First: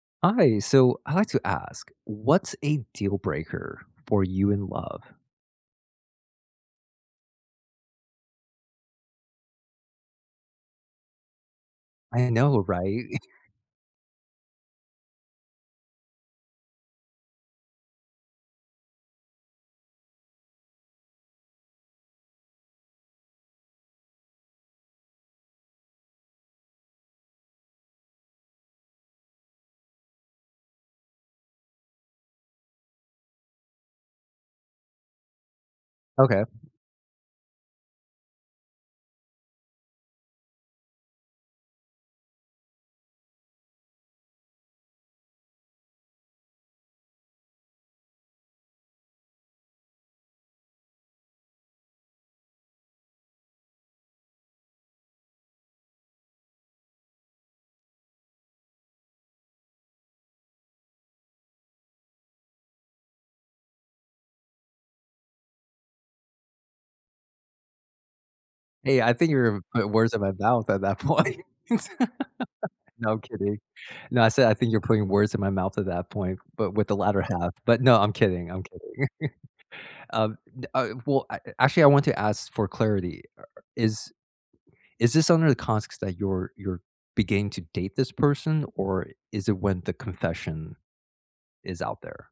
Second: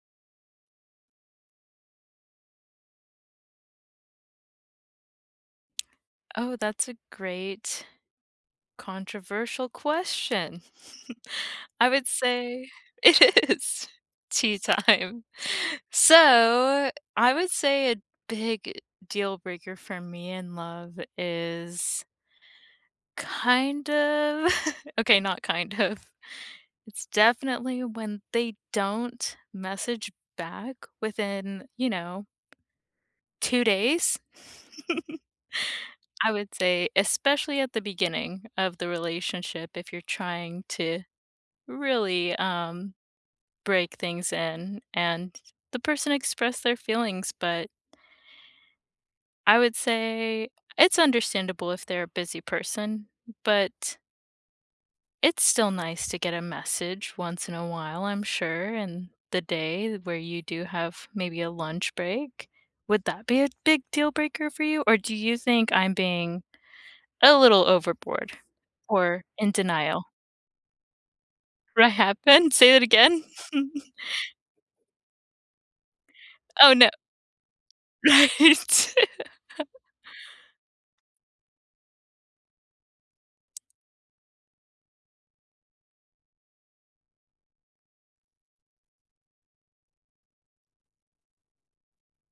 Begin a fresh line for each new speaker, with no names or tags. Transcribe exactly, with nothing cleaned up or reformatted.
Hi, so I'd like to ask, what's a deal breaker for you in love?
Oh, that's a great controversial question. I would
I know,
say
right?
it is tea time. So, I would say a big deal breaker for me in love is Kind of, okay, not kind of. It's definitely when they don't message back within, you know. two days. I
Okay.
would say, especially at the beginning of the relationship, if you're trying to really, um, break things in and the person expressed their feelings, but I would say it's understandable if they're a busy person, but It's still nice to get a message once in a while, I'm sure, and the day where you do have maybe a lunch break. Would that be a big deal breaker for you, or do you think I'm being a little overboard
Hey, I
or
think
in
you're putting
denial?
words in my mouth at that point.
What happened? Say that
No, I'm
again.
kidding. No, I said I think you're putting words in my mouth at that point, but
Oh,
with
no.
the latter half, but no, I'm kidding, I'm kidding.
Right.
Uh, d uh, well, a actually, I want to ask for clarity, is is this under the context that you're you're beginning to date this person or is it when the confession is out there.